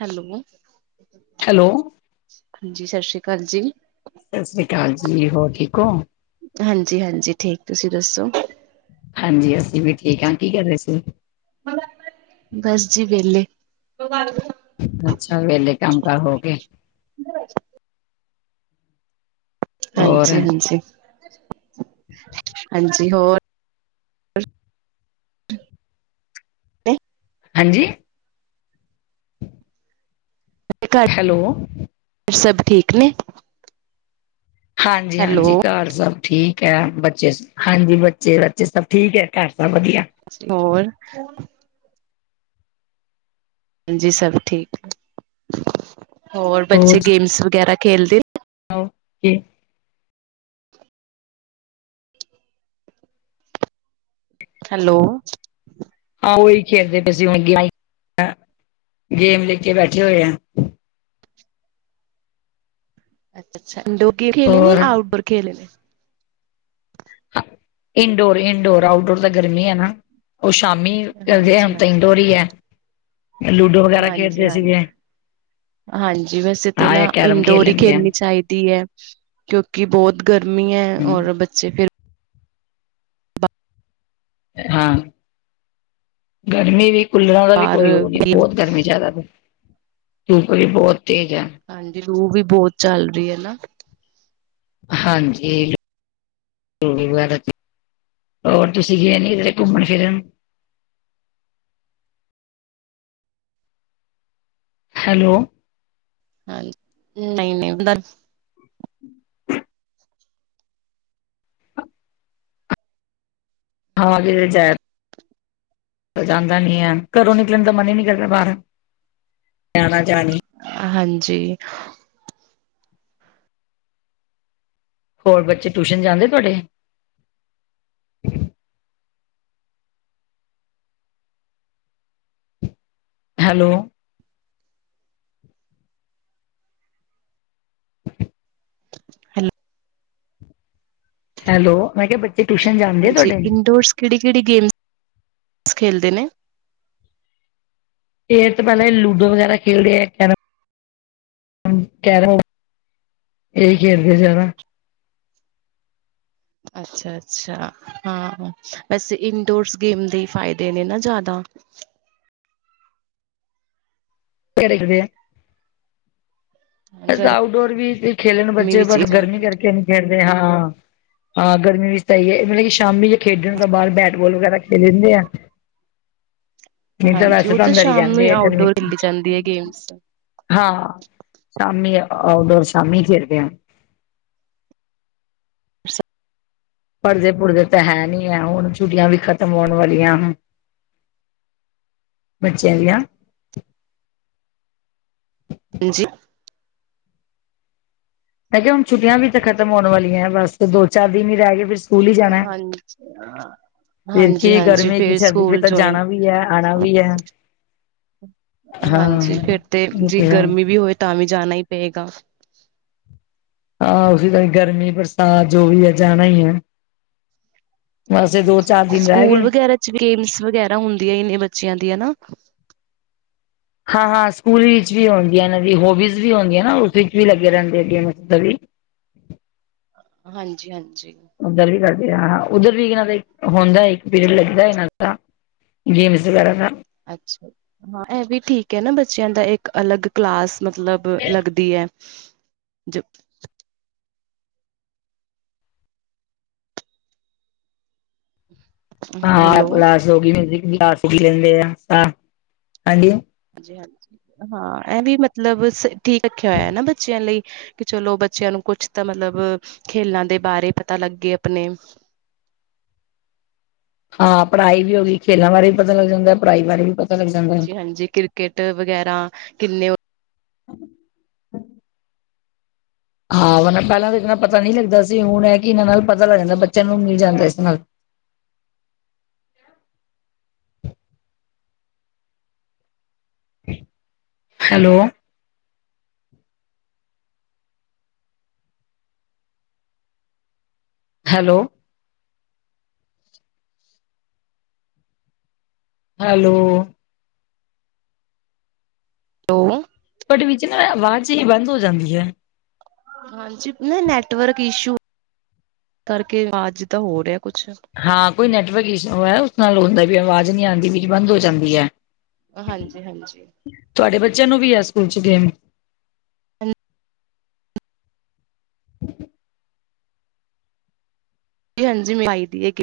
Hello hello ਹਾਂਜੀ ਸਤਿ ਸ਼੍ਰੀ ਅਕਾਲ ਜੀ ਸਤਿ ਸ੍ਰੀ ਅਕਾਲ ਜੀ ਹੋਰ ਠੀਕ ਹੋ ਹਾਂਜੀ ਹਾਂਜੀ ਠੀਕ ਤੁਸੀਂ ਦੱਸੋ ਹਾਂਜੀ ਅਸੀਂ ਵੀ ਠੀਕ ਹਾਂ ਕੀ ਕਰ ਰਹੇ ਸੀ ਬਸ ਜੀ ਵਿੇਹਲੇ ਅੱਛਾ ਵੇਹਲੇ ਕੰਮ ਕਾਰ ਹੋ ਕੇ ਹੋਰ ਹਾਂਜੀ ਹਾਂਜੀ ਹਾਂਜੀ ਹੋਰ ਤੇ ਹਾਂਜੀ ਘਰ ਹੈਲੋ ਸਭ ਠੀਕ ਨੇ ਹਾਂਜੀ-ਹਾਂਜੀ, ਹੈਲੋ, ਘਰ ਸਭ, ਠੀਕ ਹੈ ਬੱਚੇ ਹਾਂਜੀ ਬੱਚੇ ਬੱਚੇ ਸਭ ਠੀਕ ਹੈ ਘਰ ਸਭ ਵਧੀਆ। ਹੋਰ। ਹਾਂਜੀ ਸਭ ਠੀਕ, ਹੋਰ ਬੱਚੇ ਗੇਮਸ ਵਗੈਰਾ ਖੇਲਦੇ ਕਿ ਹੈਲੋ। ਹਾਂ ਉਹੀ ਖੇਡਦੇ ਪਏ ਸੀ ਹੁਣ ਗੇਮ ਲੈਕੇ ਬੈਠੇ ਹੋਏ ਆ। ਅੱਛਾ-ਅੱਛਾ, ਇੰਡੋਰ ਗੇਮ ਖੇਲੇ ਨੇ ਹੋਰ ਆਊਟਡੋਰ ਖੇਲੇ ਨੇ। ਇੰਡੋਰ ਇੰਡੋਰ ਆਊਟਡੋਰ ਤਾਂ ਗਰਮੀ ਹੈ ਨਾ। ਉਹ ਸ਼ਾਮੀ ਕਰਦੇ ਹਾਂਜੀ ਹੁਣ ਹਾਂ, ਤ ਡੋਰੀ ਹੈ। ਲੂਡੋ ਵਗੈਰਾ ਖੇਡਦੇ ਹਾਂਜੀ-ਹਾਂਜੀ। ਸੀਗੇ। ਹਾਂਜੀ ਵੈਸੇ ਤਾਂ ਹਾਂ, ਨਾ ਜਾਂ ਕੈਰਮ ਖੇਲ ਇਨਡੋਰ ਹੀ ਲੈਂਦੇ ਆ, ਖੇਲਣੀ ਚਾਹੀਦੀ ਹੈ ਕਿਉਂਕਿ ਬਹੁਤ ਗਰਮੀ ਹੈ ਹੂੰ। ਔਰ ਬੱਚੇ ਫੇਰ, ਹਾਂ, ਗਰਮੀ ਵੀ ਕੁੱਲਾਰਾਂ ਦਾ ਵੀ ਬਾਹਰ ਕੋਈ ਉਹ ਨੀ ਗੇਮ ਬਹੁਤ ਗਰਮੀ ਜ਼ਿਆਦਾ, ਧੂਪ ਵੀ ਬਹੁਤ ਤੇਜ਼ ਹੈ। ਹਾਂਜੀ ਲੂਹ ਵੀ ਬਹੁਤ ਚੱਲ ਰਹੀ ਹੈ ਨਾ। ਹਾਂਜੀ। ਹੋਰ ਤੁਸੀਂ ਗਏ ਨੀ ਇਧਰੇ ਘੁੰਮਣ ਫਿਰਨ। [inaudible] ਹੈਲੋ। ਹਾਂ ਨਹੀਂ ਨਹੀਂ ਹਾਂ ਵੀ ਜਾ। ਜਾਂਦਾ ਨੀ ਹੈ ਘਰੋਂ ਨਿਕਲਣ ਦਾ ਮਨ ਹੀ ਨਿਕਲਦਾ ਬਾਹਰ ਜਾਣਾ ਜਾ ਜੀ। ਹੋਰ ਬੱਚੇ ਟਿਊਸ਼ਨ ਜਾਂਦੇ ਤੁਹਾਡੇ? ਹੈਲੋ। ਹੈਲੋ। ਹੈਲੋ ਮੈਂ ਕਿਹਾ ਟਿਊਸ਼ਨ ਜਾਂਦੇ ਹਾਂਜੀ ਤੁਹਾਡੇ ਇੰਡੋਰ ਕਿਹੜੀ ਕਿਹੜੀ ਗੇਮਸ? ਬਸ ਖੇਲਦੇ ਨੇ। ਫੇਰ ਤੋਂ ਪਹਿਲਾਂ ਲੂਡੋ ਵਗੈਰਾ ਖੇਡ ਦਿਆ ਫਿਰ ਕੈਰਮ। ਕੈਰਮ, ਇਹੀ ਖੇਡਦੇ ਜਾਅਦਾ। ਅੱਛਾ-ਅੱਛਾ, ਹਾਂ ਵੈਸੇ ਇਨਡੋਰਸ ਗੇਮ ਦੇ ਫਾਇਦੇ ਨੇ ਨਾ ਜ਼ਿਆਦਾ। [unintelligible] ਕਿਹੜੇ ਕਿਹੜੇ ਐ। ਤਾਂ ਗਰਮੀ ਆਊਟਡੋਰ ਵੀ ਖੇਲੇਣ ਬੱਚੇ ਵਿੱਚ ਹੀ ਬਟ ਜਾਂਦੀ ਗਰਮੀ ਹੈ। ਕਰਕੇ ਨਹੀਂ ਖੇਡਦੇ ਹਾਂ। ਹਾਂ ਗਰਮੀ ਵਿੱਚ ਤਾਂ ਇਹੀ ਹੈ ਮਤਲਬ ਕਿ ਸ਼ਾਮੀ ਜ ਖੇਡਣ ਦਾ ਬਾਹਰ ਬੈਠ ਫੁੱਟਬਾਲ ਵਗੈਰਾ ਖੇਲ ਲੈਂਦੇ ਆ। ਨਹੀਂ ਤਾਂ ਹਾਂਜੀ ਵੈਸੇ ਉਹ ਤਾਂ ਅੰਦਰ ਹੀ ਸ਼ਾਮ ਨੂੰ ਰਹਿੰਦੇ ਆਊਟਡੋਰ ਖੇਲੀ ਜਾਂਦੀ ਆ। ਹੈ ਗੇਮਸ ਹਾਂ। ਸ਼ਾਮੀ ਆਊਟਡੋਰ ਸ਼ਾਮੀ ਫਿਰਦੇ ਆ। [inaudible] ਪੜ੍ਹਦੇ ਪੁਰਦੇ ਤਾਂ ਹੈ ਨਹੀਂ ਹੈ ਹੁਣ ਛੁੱਟੀਆਂ ਵੀ ਖ਼ਤਮ ਹੋਣ ਵਾਲੀਆਂ। ਬੱਚਿਆ ਦੀਆ। ਹਾਂਜੀ। ਮੈਂ ਕਿਹਾ ਹੁਣ ਛੁੱਟੀਆਂ ਵੀ ਤਾਂ ਖਤਮ ਹੋਣ ਵਾਲੀਆਂ ਹੈ ਬਸ ਦੋ ਚਾਰ ਦਿਨ ਹੀ ਰਹਿ ਗਏ। ਫਿਰ ਸਕੂਲ ਹੀ ਜਾਣਾ ਹਾਂਜੀ। ਫਿਰ ਹਾਂਜੀ ਕੀ ਹਾਂਜੀ ਗਰਮੀ ਕੀ ਫੇਰ ਸਰਦੀ ਫਿਰ ਸਕੂਲ ਤਾਂ ਜੋਇਨ। ਜਾਣਾ ਵੀ ਹੈ ਆਉਣਾ ਵੀ ਹੈ ਹਾਂ ਹਾਂਜੀ ਫਿਰ ਤੇ ਉਹ ਜੇ ਹੈ ਗਰਮੀ ਵੀ ਹੋਵੇ ਤਾਂ ਵੀ ਜਾਣਾ ਹੀ ਪਏਗਾ। ਹਾਂ ਉਸ ਤਾਂ ਗਰਮੀ ਬਰਸਾਤ ਜੋ ਵੀ ਹੈ ਜਾਣਾ ਹੀ ਹੈ। ਬਸ ਇਹ ਦੋ ਹਾਂਜੀ ਚਾਰ ਦਿਨ ਰਹਿ ਸਕੂਲ ਗਏ ਵਗੈਰਾ ਚ ਗੇਮਸ ਵਗੈਰਾ ਹੁੰਦੀਆਂ ਇਨੇ ਬੱਚਿਆਂ ਦੀ ਹਨ ਨਾ। ਹਾਂ ਹਾਂ ਸਕੂਲ ਵਿੱਚ ਵੀ ਆਉਂਦੀ ਹੈ ਇਹਨਾਂ ਦੀ ਹੋਬੀਜ਼ ਵੀ ਆਉਂਦੀ ਹੈ ਨਾ ਉਸ ਵਿੱਚ ਵੀ ਲੱਗੇ ਰਹਿੰਦੇਗੇ। ਹਾਂਜੀ ਹਾਂਜੀ। ਉੱਧਰ ਵੀ ਕਰਦੇ ਉੱਧਰ ਵੀ ਇਹਨਾਂ ਦਾ ਹੁੰਦਾ ਇੱਕ ਪੀਰੀਅਡ ਲੱਗਦਾ ਇਹਨਾਂ ਦਾ ਗੇਮਸ ਵਗੈਰਾ ਦਾ। ਅੱਛਾ ਹਾਂ ਇਹ ਵੀ ਠੀਕ ਹੈ ਨਾ ਬੱਚਿਆਂ ਦਾ ਇੱਕ ਅਲੱਗ ਕਲਾਸ ਮਤਲਬ ਲੱਗਦੀ ਹੈ ਜ। ਹ। ਹਾਂ ਕਲਾਸ ਹੋ ਗ ਮਲਾਸ ਹੋ ਲੈਂਦੇ ਆ ਹਾਂਜੀ। ਹਾਂਜੀ ਹਾਂ ਇਹ ਵੀ ਮਤਲਬ ਠੀਕ ਰੱਖਿਆ ਹੋਇਆ ਨਾ ਬੱਚਿਆਂ ਲਈ ਕਿ ਚਲੋ ਬੱਚਿਆਂ ਨੂੰ ਕੁਛ ਤਾਂ ਮਤਲਬ ਖੇਲਾਂ ਦੇ ਬਾਰੇ ਪਤਾ ਲੱਗੇ ਆਪਣੇ ਹਾਂ ਪੜ੍ਹਾਈ ਵੀ ਹੋ ਗਈ ਖੇਲਾਂ ਬਾਰੇ ਵੀ ਪਤਾ ਲੱਗ ਜਾਂਦਾ ਪੜ੍ਹਾਈ ਬਾਰੇ ਵੀ ਪਤਾ। ਲੱਗ ਜਾਂਦਾ। ਹਾਂਜੀ ਹਾਂਜੀ ਕ੍ਰਿਕਟ ਵਗੈਰਾ ਕਿੰਨੇ ਹਾਂ ਉਹ ਪਹਿਲਾਂ ਤਾਂ ਇਨਾ ਪਤਾ ਨਹੀਂ ਲੱਗਦਾ ਸੀ ਹੁਣ ਇਹ ਕਿ ਇਹਨਾਂ ਨਾਲ ਪਤਾ ਲੱਗ ਜਾਂਦਾ ਬੱਚਿਆਂ ਨੂੰ ਮਿਲ ਜਾਂਦਾ ਇਸ ਨਾਲ ਤੇ ਹੈਲੋ। ਹੈਲੋ। ਹੈਲੋ। ਉਹ ਬਟ ਵਿੱਚ ਨਾ ਆਵਾਜ਼ ਬੰਦ ਹੋ ਜਾਂਦੀ ਹੈ। ਹਾਂਜੀ ਨਾ ਨੈਟਵਰਕ ਇਸ਼ੂ ਕਰਕੇ ਅਜ ਤਾਂ ਹੋ ਰਿਹਾ। ਕੁਛ ਹਾਂ ਕੋਈ ਨੈਟਵਰਕ ਇਸ਼ੂ ਹੈ ਉਸ ਨਾਲ ਹੁੰਦਾ ਵੀ ਆਵਾਜ਼ ਨਹੀਂੀ ਆਉਂਦੀ ਵੀ ਬੰਦ ਹੋ ਜਾਂਦੀ ਹੈ। ਹਾਂਜੀ ਹਾਂਜੀ ਤੁਹਾਡੇ ਬੱਚਿਆਂ ਨੂੰ ਵੀ ਹੈ ਸਕੂਲ ਚ। ਗਮ। ਜੀ-ਹਾਂਜੀ, ਮਾਈ ਦੀ ਹੈ [unintelligible]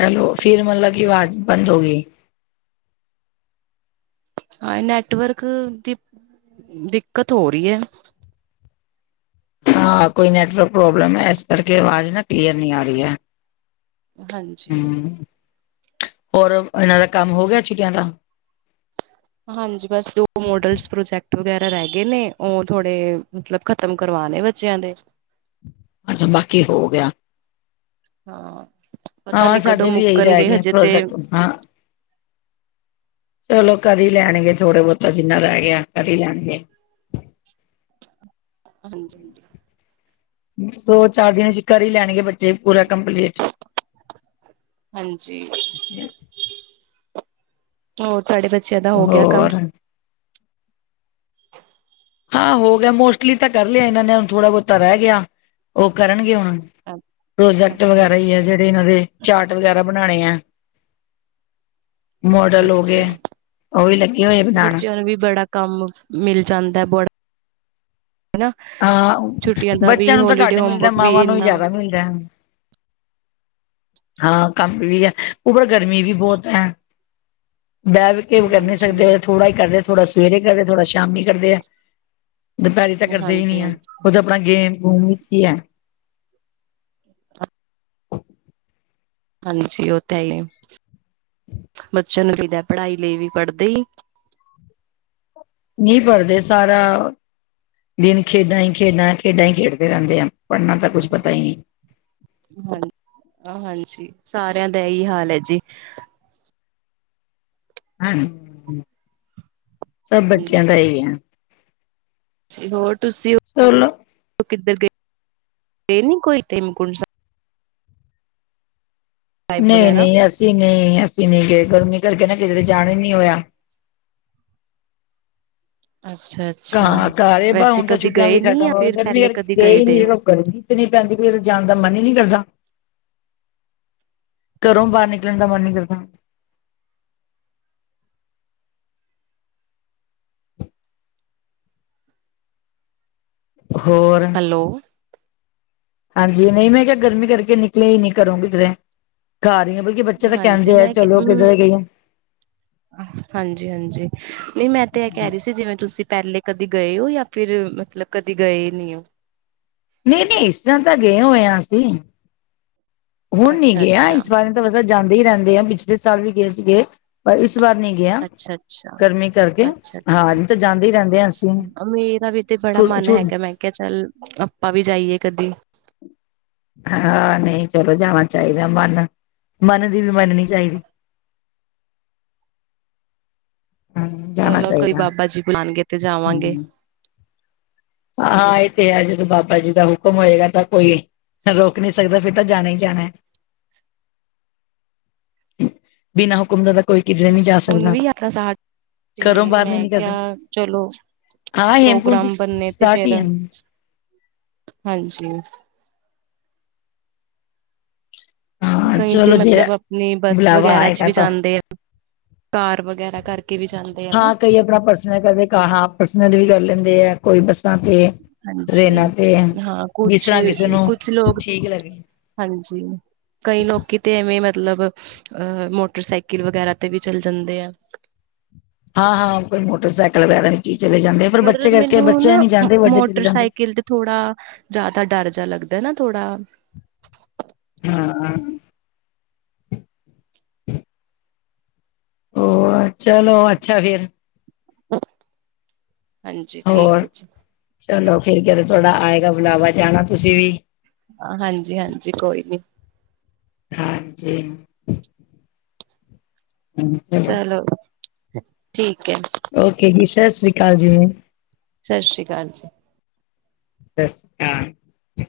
ਹੈਲੋ ਫਿਰ ਮਤਲਬ ਕਿ ਆਵਾਜ਼ ਬੰਦ ਹੋ ਗਈ। ਹਾਂ ਨੈਟਵਰਕ ਦੀ ਦਿੱਕਤ ਹੋ ਰਹੀ ਹੈ। ਹਾਂ ਕੋਈ ਨੈਟਵਰਕ ਪ੍ਰੋਬਲਮ ਹੈ ਇਸ ਕਰਕੇ ਆਵਾਜ਼ ਨਾ ਕਲੀਅਰ ਨਹੀਂ ਆ ਰਹੀ ਹੈ। ਹਾਂਜੀ। ਹਮ। ਹੋਰ ਇਹਨਾਂ ਦਾ ਕੰਮ ਹੋ ਗਿਆ ਛੁਟਿਆਂ ਦਾ। ਹਾਂਜੀ ਬਸ ਜੋ ਮੋਡਲਸ, ਪ੍ਰੋਜੈਕਟ ਵਗੈਰਾ ਰਹਿਗੇ ਨੇ, ਉਹ ਥੋੜੇ ਮਤਲਬ ਖਤਮ ਕਰਵਾ ਨੇ ਬੱਚਿਆਂ ਦੇ। ਅੱਛਾ, ਬਾਕੀ ਹੋ ਗਿਆ। ਹਾਂ ਪਤਾ ਹਾਂ ਨੀ ਕਦੋਂ ਸਾਡੇ ਵੀ ਇਹੀ ਰਹਿ ਮੁੱਕਣਗੇ ਗਏ ਹਜੇ ਤੇ ਪ੍ਰੋਜੈਕਟ ਹਾਂ। ਚਲੋ ਕਰ ਹੀ ਲੈਣਗੇ ਥੋੜੇ-ਬਹੁਤਾ ਜਿੰਨਾ ਰਹਿ ਗਿਆ ਕਰ ਈ ਲੈਣਗੇ। ਹਾਂਜੀ-ਹਾਂਜੀ। ਦੋ-ਚਾਰ ਦਿਨ ਚ ਕਰ ਹੀ ਲੈਣਗੇ ਬੱਚੇ ਪੂਰਾ ਕੰਪਲੀਟ। ਹਾਂਜੀ। ਹੋਰ ਤੁਹਾਡੇ ਬੱਚਿਆਂ ਦਾ ਹੋ ਗਿਆ ਕੰਮ। ਹੋਰ ਹਾਂ ਹੋ ਗਿਆ ਮੋਸਟਲੀ ਤਾਂ ਕਰ ਲਿਆ ਇਹਨਾਂ ਨੇ, ਹੁਣ ਥੋੜ੍ਹਾ-ਬਹੁਤਾ ਰਹਿ ਗਿਆ ਉਹ ਕਰਨਗੇ ਹੁਣ। ਪ੍ਰੋਜੈਕਟ ਅੱਛਾ ਵਗੈਰਾ ਹੀ ਹੈ ਅੱਛਾ ਜਿਹੜੇ ਇਹਨਾਂ ਦੇ ਚਾਰਟ ਵਗੈਰਾ ਬਣਾਣੇ ਐ। ਅੱਛਾ ਮੋਡਲ ਹੋ ਗਏ, ਅੱਛਾ ਉਹ ਵੀ ਲੱਗੇ ਹੋਏ ਬਣਾਣ। ਬੱਚਿਆਂ ਨੂੰ ਵੀ ਬੜਾ ਕੰਮ ਮਿਲ ਜਾਂਦਾ ਬੜਾ ਹਨਾ ਹਾਂ ਛੁੱਟੀਆਂ ਦਾ ਬੱਚਿਆਂ ਵੀ ਨੂੰ ਤਾਂ ਹੋਲੀਡੇ ਘੱਟ ਮਿਲਦਾ ਐ, ਹੋਮਵਰਕ ਵੀ ਮਾਵਾਂ ਨੂੰ ਈ ਇੰਨਾ ਜ਼ਿਆਦਾ ਮਿਲਦਾ ਐ। ਹਾਂ ਕੰਮ ਵੀ ਹੈ, ਉਪਰ ਗਰਮੀ ਵੀ ਬਹੁਤ ਹੈ। ਬਹਿ ਵੀ ਕੇ ਵੀ ਕਰੀ ਹਾਂਜੀ ਸਕਦੇ ਥੋੜਾ ਹੀ ਕਰਦੇ ਥੋੜਾ ਸਵੇਰੇ ਕਰਦੇ ਥੋੜਾ ਸ਼ਾਮ ਕਰਦੇ ਐ ਦੁਪਹਿਰੀ ਤਾਂ ਕਰਦੇ ਹੀ ਨੀ ਹਾਂਜੀ ਹੈ ਹਾਂਜੀ ਉਹ ਤਾਂ ਆਪਣਾ ਗੇਮ-ਗੂਮ ਵਿੱਚ ਹੀ ਹੈ। ਹਾਂਜੀ, ਉਹ ਤਾਂ ਹੀ ਏ। ਬੱਚਿਆਂ ਨੂੰ ਕਹਿਦਾ ਏ ਪੜ੍ਹਾਈ ਲਈ ਵੀ, ਪੜ੍ਹਦੇ ਈ ਨੀ। ਨਹੀਂ ਪੜ੍ਹੱਦੇ ਸਾਰਾ ਦਿਨ ਖੇਡਾਂ ਹੀ ਖੇਡਾਂ, ਖੇਡਾਂ ਹੀ ਖੇਡਦੇ ਰਹਿੰਦੇ ਐ। ਪੜ੍ਹਨਾ ਤਾਂ ਕੁੱਛ ਪਤਾ ਹੀ ਨਹੀਂ। ਹਾਂ ਸਾਰਿਆਂ ਦਾ ਇਹੀ ਹਾਲ ਹੈ ਜੀ। ਹਾਂਜੀ, ਸਭ ਬੱਚਿਆਂ ਦਾ ਹੀ ਹੈ। ਹੋਰ ਤੁਸੀਂ ਚਲੋ ਉ ਕਿੱਧਰ ਗਏ। ਗਏ ਨਹੀਂ ਕੋਈ ਹੇੰਮਕੂੰਡ ਸਾਬ। ਸਾਹਿਬ ਵਗੈਰਾ ਨਹੀਂ-ਨਹੀਂ, ਅਸੀਂ ਨਹੀਂ ਅਸੀਂ ਨਹੀਂ ਗਏ, ਗਰਮੀ ਕਰਕੇ ਨਾ ਕਿਤੇ ਦੇ ਜਾਣ ਹੀ ਨੀ ਹੋਇਆ। ਅੱਛਾ ਅੱਛਾ ਘਾ-ਘਾਰ ਏ ਬਹ, ਵੈਸੇ ਹੁਣ ਤਾਂ ਕਦੀ ਛੁੱਟੀਆਂ ਗਏ ਵੀ ਨੀ ਖਤਮ ਜਾਂ ਹੋਵੇ ਫਿਰ ਗਰਮੀ ਪਹਿਲੇ ਕਰਕੇ ਕਦੀ ਗਏ ਦੇ ਨੀ, ਹੋ ਗਰਮੀ ਇਤਨੀ ਪੈ ੰਦੀ ਪਈ ਏ, ਕਿਤੇ ਜਾਣ ਦਾ ਮਨ ਹੀ ਨਹੀਂ ਕਰਦਾ। ਘਰੋਂ ਬਾਹਰ ਨਿਕਲਣ ਦਾ ਮਨ ਨਹੀਂ ਕਰਦਾ। ਹੋਰ। ਹੈਲੋ ਹਾਂਜੀ ਨਹੀਂ ਮੈਂ ਕਿਹਾ ਗਰਮੀ ਕਰਕੇ ਨਿਕਲੇ ਹੀ ਨਹੀਂ ਘਰੋ ਕਿੱਧਰੇ। ਬਲਕਿ ਬੱਚੇ ਤਾਂ ਕਹਿੰਦੇ ਆ ਚਲੋ ਕਿੱਧਰੇ ਗਈਆਂ। ਹਾਂਜੀ-ਹਾਂਜੀ, ਨਹੀਂ ਮੈਂ ਤੇ ਇਹ ਕਹਿ ਰਹੀ ਸੀ ਜਿਵੇਂ ਤੁਸੀਂ ਪਹਿਲੇ ਕਦੇ ਗਏ ਹੋ ਯਾਂ ਫਿਰ ਮਤਲਬ ਕਦੇ ਗਏ ਨਹੀਂ ਔ। ਨਹੀਂ-ਨਹੀਂ, ਇਸ ਤਰ੍ਹਾਂ ਤਾਂ ਗਏ ਹੋਏ ਹਾਂ ਅਸੀਂ। ਹੁਣ ਨੀ ਅੱਛਾ ਗਏ ਆ ਅੱਛਾ ਇਸ ਬਾਰੇ ਤਾਂ ਵਸੇ ਜਾਂਦੇ ਹੀ ਰਹਿੰਦੇ ਆ, ਪਿਛਲੇ ਸਾਲ ਵੀ ਗਏ ਸੀਗੇ ਪਰ ਇਸ ਵਾਰ ਨੀ ਗਏ ਆ ਅੱਛਾ ਅੱਛਾ ਗਰਮੀ ਕਰਕੇ, ਅੱਛਾ ਅੱਛਾ ਹਾਂ ਨਹੀਂ ਤਾਂ ਜਾਂਦੇ ਹੀ ਰਹਿੰਦੇ ਹਾਂ ਅਸੀਂ। ਮੇਰਾ ਵੀ ਤੇ ਬੜਾ ਛੁ ਮਨ ਛੁ ਹੈਗਾ ਮੈਂ ਕਿਹਾ ਚੱਲ ਆਪਾਂ ਵੀ ਜਾਈਏ ਕਦੀ। ਹਾਂ ਨਹੀਂ ਚਲੋ ਜਾਣਾ ਚਾਹੀਦਾ ਏ ਮਨ ਮਨ ਦੀ ਵੀ ਮੰਨਨੀ ਚਾਹੀਦੀ ਹਮ ਜਾਣਾ ਚਲੋ ਕੋਈ ਚਾਹੀਦਾ ਬਾਬਾ ਜੀ ਬਣਾਉਣਗੇ ਤੇ ਜਾਵਾਂਗੇ ਹਾਂਾਂ ਇਹ ਤੇ ਹੈ ਜਦੋਂ ਬਾਬਾ ਜੀ ਦਾ ਹੁਕਮ ਹੋਏਗਾ ਤਾਂ ਕੋਈ ਰੋਕ ਨੀ ਸਕਦਾ ਫਿਰ ਤਾਂ ਜਾਣਾ ਹੀ ਜਾਣਾ ਹੈ ਬਿਨਾਂ ਹੁਕਮ ਦਾ ਕੋਈ ਕਿਧਰੇ ਨਹੀਂ ਜਾ ਹੁਣ ਸਕਦਾ ਵੀ ਯਾਰਾਂ ਸ ਤੇ ਘਰੋਂ ਬਾਹਰ ਨਹੀਂ ਮੈਂ ਨਿਕਲ ਸਕਦਾ ਕਿਹਾ ਚਲੋ ਹਾਂ ਹੇਮਕੁੰਟ ਪ੍ਰੋਗਰਾਮ ਬੰਨੇ ਤੇ ਸਟਾਰਟ ਹੀ ਫੇਿਰ ਹੈ ਹਾਂਜੀ ਹਾਂ ਕਈ ਤੇ ਚਲੋ ਜੇ ਮਤਲਬ ਆਪਣੀ ਬੱਸ ਬੁਲਾਵਾ ਵਗੈਰਾ ਚ ਆਏਗਾ ਵੀ ਤਾਂ ਜਾਂਦੇ ਆ ਕਾਰ ਵਗੈਰਾ ਕਰਕੇ ਵੀ ਜਾਂਦੇ ਆ ਨਾ ਹਾਂ ਕਈ ਆਪਣਾ ਪਰਸਨਲ ਕਰਦੇ ਹਾਂ ਪਰਸਨਲ ਵੀ ਕਰ ਲੈਂਦੇ ਆ ਕੋਈ ਬਸ ਤੇ ਹਾਂਜੀ ਟਰੇਨਾਂ ਤੇ ਹਾਂ ਕੁਛ ਬਿਸਰਾਂ ਕਿਸੇ ਨੂੰ ਕੁਛ ਲੋਕ ਠੀਕ ਲੱਗ ਹਾਂਜੀ ਕਈ ਲੋਕੀ ਤੇ ਐਵੇਂ ਮਤ ਮਤਲਬ ਅ ਮੋਟਰਸਾਈਕਲ ਵਗੈਰਾ ਤੇ ਵੀ ਚਲੇ ਜਾਂਦੇ ਆ ਹਾਂ ਹਾਂ ਕੋਈ ਮੋਟਰਸਾਈਕਲ ਵਗੈਰਾ ਨਹੀਂ ਹੀ ਚਲੇ ਜਾਂਦੇ ਪਰ ਬੱਚੇ ਕਰਕੇ ਮੈਨੂੰ ਬੱਚੇ ਨਾ ਜਾਂਦੇ ਵੱਡੇ ਚਲੇ ਜਾਂਦੇ ਮੋਟਰਸਾਈਕਲ ਤੇ ਥੋੜਾ ਜਿਆਦਾ ਡਰ ਜਿਹਾ ਲੱਦਾ ਨਾ ਥੋੜਾ ਹਾਂ ਹਾਂ ਤੇ ਹੋ ਚਲੋ ਅੱਛਾ ਫਿਰ ਹਾਂਜੀ ਹੋਰ ਠੀਕ ਹੈ ਜੀ ਚਲੋ ਫਿਰ ਕਿ ਥੋੜਾ ਆਏਗਾ ਬੁਲਾਵਾ ਜਾਣਾ ਤੁਸੀਂ ਵੀ ਹ ਹਾਂਜੀ ਹਾਂਜੀ ਕੋਈ ਨੀ ਹਾਂਜੀ ਚਲੋ ਠੀਕ ਹੈ ਓਕੇ ਜੀ ਸਤਿ ਸ੍ਰੀ ਅਕਾਲ ਜੀ ਸਤਿ ਸ੍ਰੀ ਅਕਾਲ ਜੀ ਸਤਿ ਸ਼੍ਰੀ ਅਕਾਲ